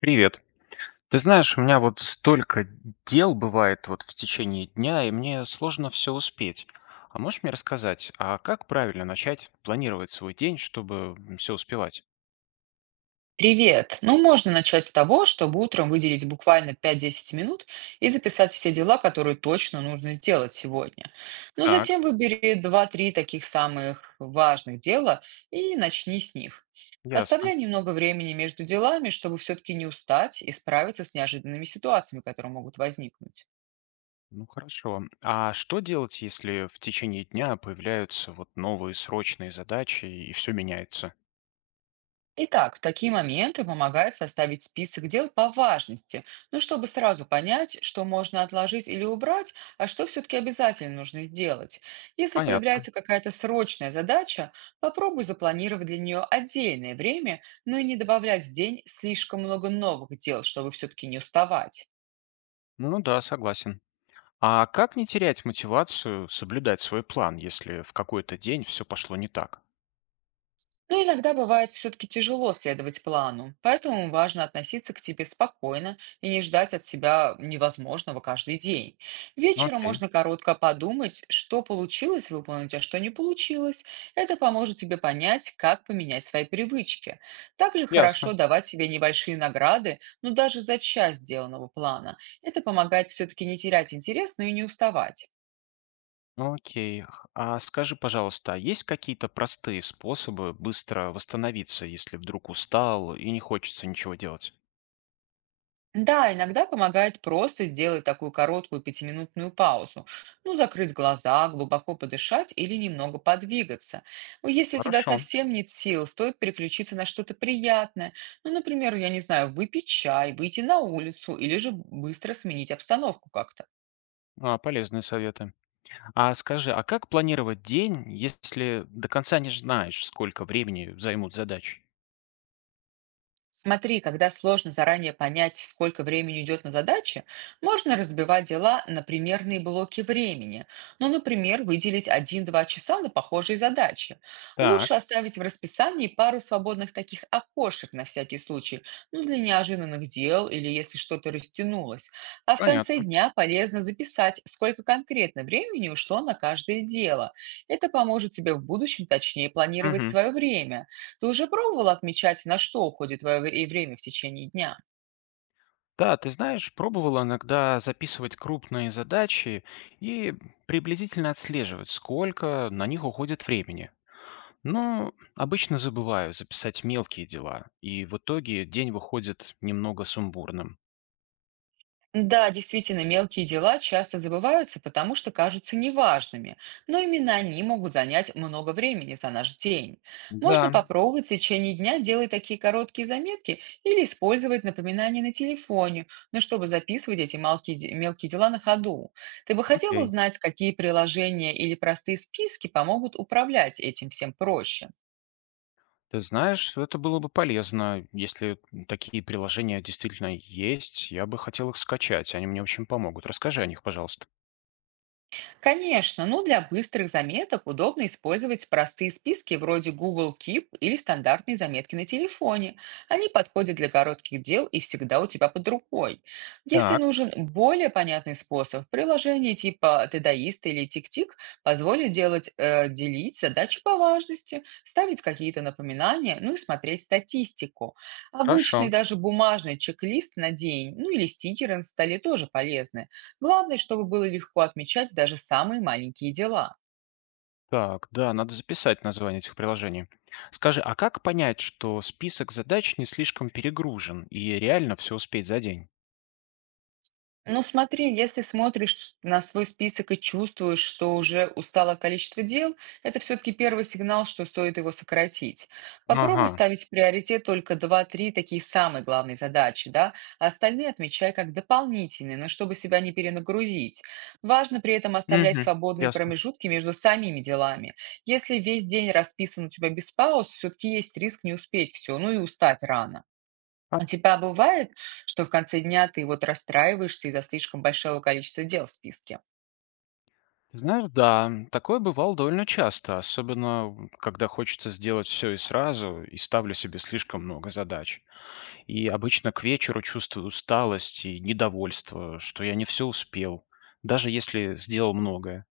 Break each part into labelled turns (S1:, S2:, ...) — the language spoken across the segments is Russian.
S1: Привет. Ты знаешь, у меня вот столько дел бывает вот в течение дня, и мне сложно все успеть. А можешь мне рассказать, а как правильно начать планировать свой день, чтобы все успевать?
S2: Привет. Ну, можно начать с того, чтобы утром выделить буквально 5–10 минут и записать все дела, которые точно нужно сделать сегодня. Ну,
S1: Так,
S2: затем выбери два-три таких самых важных дела и начни с них.
S1: ясно.
S2: Оставляй немного времени между делами, чтобы все-таки не устать и справиться с неожиданными ситуациями, которые могут возникнуть.
S1: Ну хорошо. А что делать, если в течение дня появляются вот новые срочные задачи и все меняется?
S2: Итак, в такие моменты помогает составить список дел по важности, ну, чтобы сразу понять, что можно отложить или убрать, а что все-таки обязательно нужно сделать. Если
S1: Понятно.
S2: появляется какая-то срочная задача, попробуй запланировать для нее отдельное время, но и не добавлять в день слишком много новых дел, чтобы все-таки не уставать.
S1: Ну да, согласен. А как не терять мотивацию соблюдать свой план, если в какой-то день все пошло не так?
S2: Но иногда бывает все-таки тяжело следовать плану, поэтому важно относиться к тебе спокойно и не ждать от себя невозможного каждый день. Вечером
S1: Окей,
S2: можно коротко подумать, что получилось выполнить, а что не получилось. Это поможет тебе понять, как поменять свои привычки. Также хорошо
S1: ясно.
S2: давать себе небольшие награды, но даже за часть сделанного плана. Это помогает все-таки не терять интерес, но и не уставать.
S1: Ну, окей. А скажи, пожалуйста, а есть какие-то простые способы быстро восстановиться, если вдруг устал и не хочется ничего делать?
S2: Да, иногда помогает просто сделать такую короткую пятиминутную паузу. Ну, закрыть глаза, глубоко подышать или немного подвигаться. Ну, если у тебя
S1: Хорошо.
S2: совсем нет сил, стоит переключиться на что-то приятное. Ну, например, я не знаю, выпить чай, выйти на улицу или же быстро сменить обстановку как-то.
S1: А, полезные советы. А скажи, а как планировать день, если до конца не знаешь, сколько времени займут задачи?
S2: Смотри, когда сложно заранее понять, сколько времени идет на задачи, можно разбивать дела на примерные блоки времени. Ну, например, выделить 1–2 часа на похожие задачи.
S1: Так,
S2: Лучше оставить в расписании пару свободных таких окошек на всякий случай, ну, для неожиданных дел или если что-то растянулось. А в конце
S1: понятно.
S2: дня полезно записать, сколько конкретно времени ушло на каждое дело. Это поможет тебе в будущем точнее планировать
S1: Мгм.
S2: свое время. Ты уже пробовала отмечать, на что уходит твое время в течение дня?
S1: Да, ты знаешь, пробовала иногда записывать крупные задачи и приблизительно отслеживать, сколько на них уходит времени. Ну, обычно забываю записать мелкие дела, и в итоге день выходит немного сумбурным.
S2: Да, действительно, мелкие дела часто забываются, потому что кажутся неважными, но именно они могут занять много времени за наш день. Можно
S1: Да,
S2: попробовать в течение дня делать такие короткие заметки или использовать напоминания на телефоне, но чтобы записывать эти мелкие дела на ходу. Ты бы хотела
S1: окей.
S2: узнать, какие приложения или простые списки помогут управлять этим всем проще?
S1: Ты знаешь, это было бы полезно, если такие приложения действительно есть. Я бы хотел их скачать, они мне очень помогут. Расскажи о них, пожалуйста.
S2: Конечно, ну для быстрых заметок удобно использовать простые списки вроде Google Keep или стандартные заметки на телефоне. Они подходят для коротких дел и всегда у тебя под рукой. Если
S1: Так,
S2: нужен более понятный способ, приложение типа Тедаиста или Тик-Тик позволит делать, делить задачи по важности, ставить какие-то напоминания, ну и смотреть статистику.
S1: хорошо.
S2: Обычный даже бумажный чек-лист на день, ну или стикеры на столе тоже полезны. Главное, чтобы было легко отмечать даже самые маленькие дела.
S1: Так, да, надо записать название этих приложений. Скажи, а как понять, что список задач не слишком перегружен и реально все успеть за день?
S2: Но смотри, если смотришь на свой список и чувствуешь, что уже устало количество дел, это все-таки первый сигнал, что стоит его сократить.
S1: Ага,
S2: Попробуй ставить в приоритет только два-три такие самые главные задачи, да, а остальные отмечай как дополнительные, но чтобы себя не перенагрузить. Важно при этом оставлять
S1: угу,
S2: свободные
S1: ясно.
S2: промежутки между самими делами. Если весь день расписан у тебя без пауз, все-таки есть риск не успеть все, ну и устать рано. У тебя бывает, что в конце дня ты вот расстраиваешься из-за слишком большого количества дел в списке?
S1: Знаешь, да, такое бывало довольно часто, особенно когда хочется сделать все и сразу, и ставлю себе слишком много задач. И обычно к вечеру чувствую усталость и недовольство, что я не все успел, даже если сделал многое.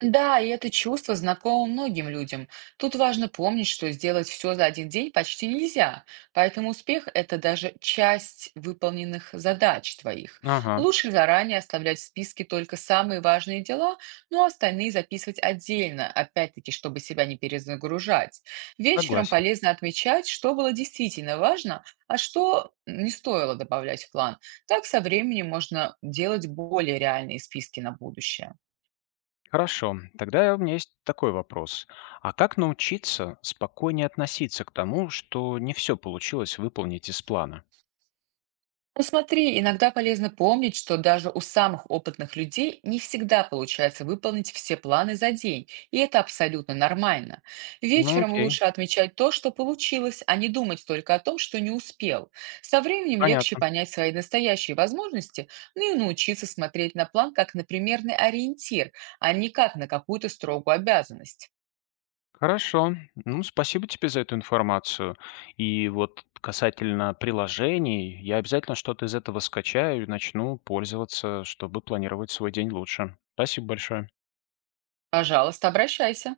S2: Да, и это чувство знакомо многим людям. Тут важно помнить, что сделать все за один день почти нельзя, поэтому успех — это даже часть выполненных задач твоих.
S1: Ага,
S2: Лучше заранее оставлять в списке только самые важные дела, но остальные записывать отдельно, опять-таки, чтобы себя не перезагружать. Вечером
S1: согласен.
S2: полезно отмечать, что было действительно важно, а что не стоило добавлять в план. Так со временем можно делать более реальные списки на будущее.
S1: Хорошо, тогда у меня есть такой вопрос. А как научиться спокойнее относиться к тому, что не все получилось выполнить из плана?
S2: Ну смотри, иногда полезно помнить, что даже у самых опытных людей не всегда получается выполнить все планы за день, и это абсолютно нормально.
S1: Ну
S2: Вечером
S1: окей,
S2: лучше отмечать то, что получилось, а не думать только о том, что не успел. Со временем легче
S1: понятно.
S2: понять свои настоящие возможности, ну и научиться смотреть на план как на примерный ориентир, а не как на какую-то строгую обязанность.
S1: Хорошо. Ну, спасибо тебе за эту информацию. И вот касательно приложений, я обязательно что-то из этого скачаю и начну пользоваться, чтобы планировать свой день лучше. Спасибо большое.
S2: Пожалуйста, обращайся.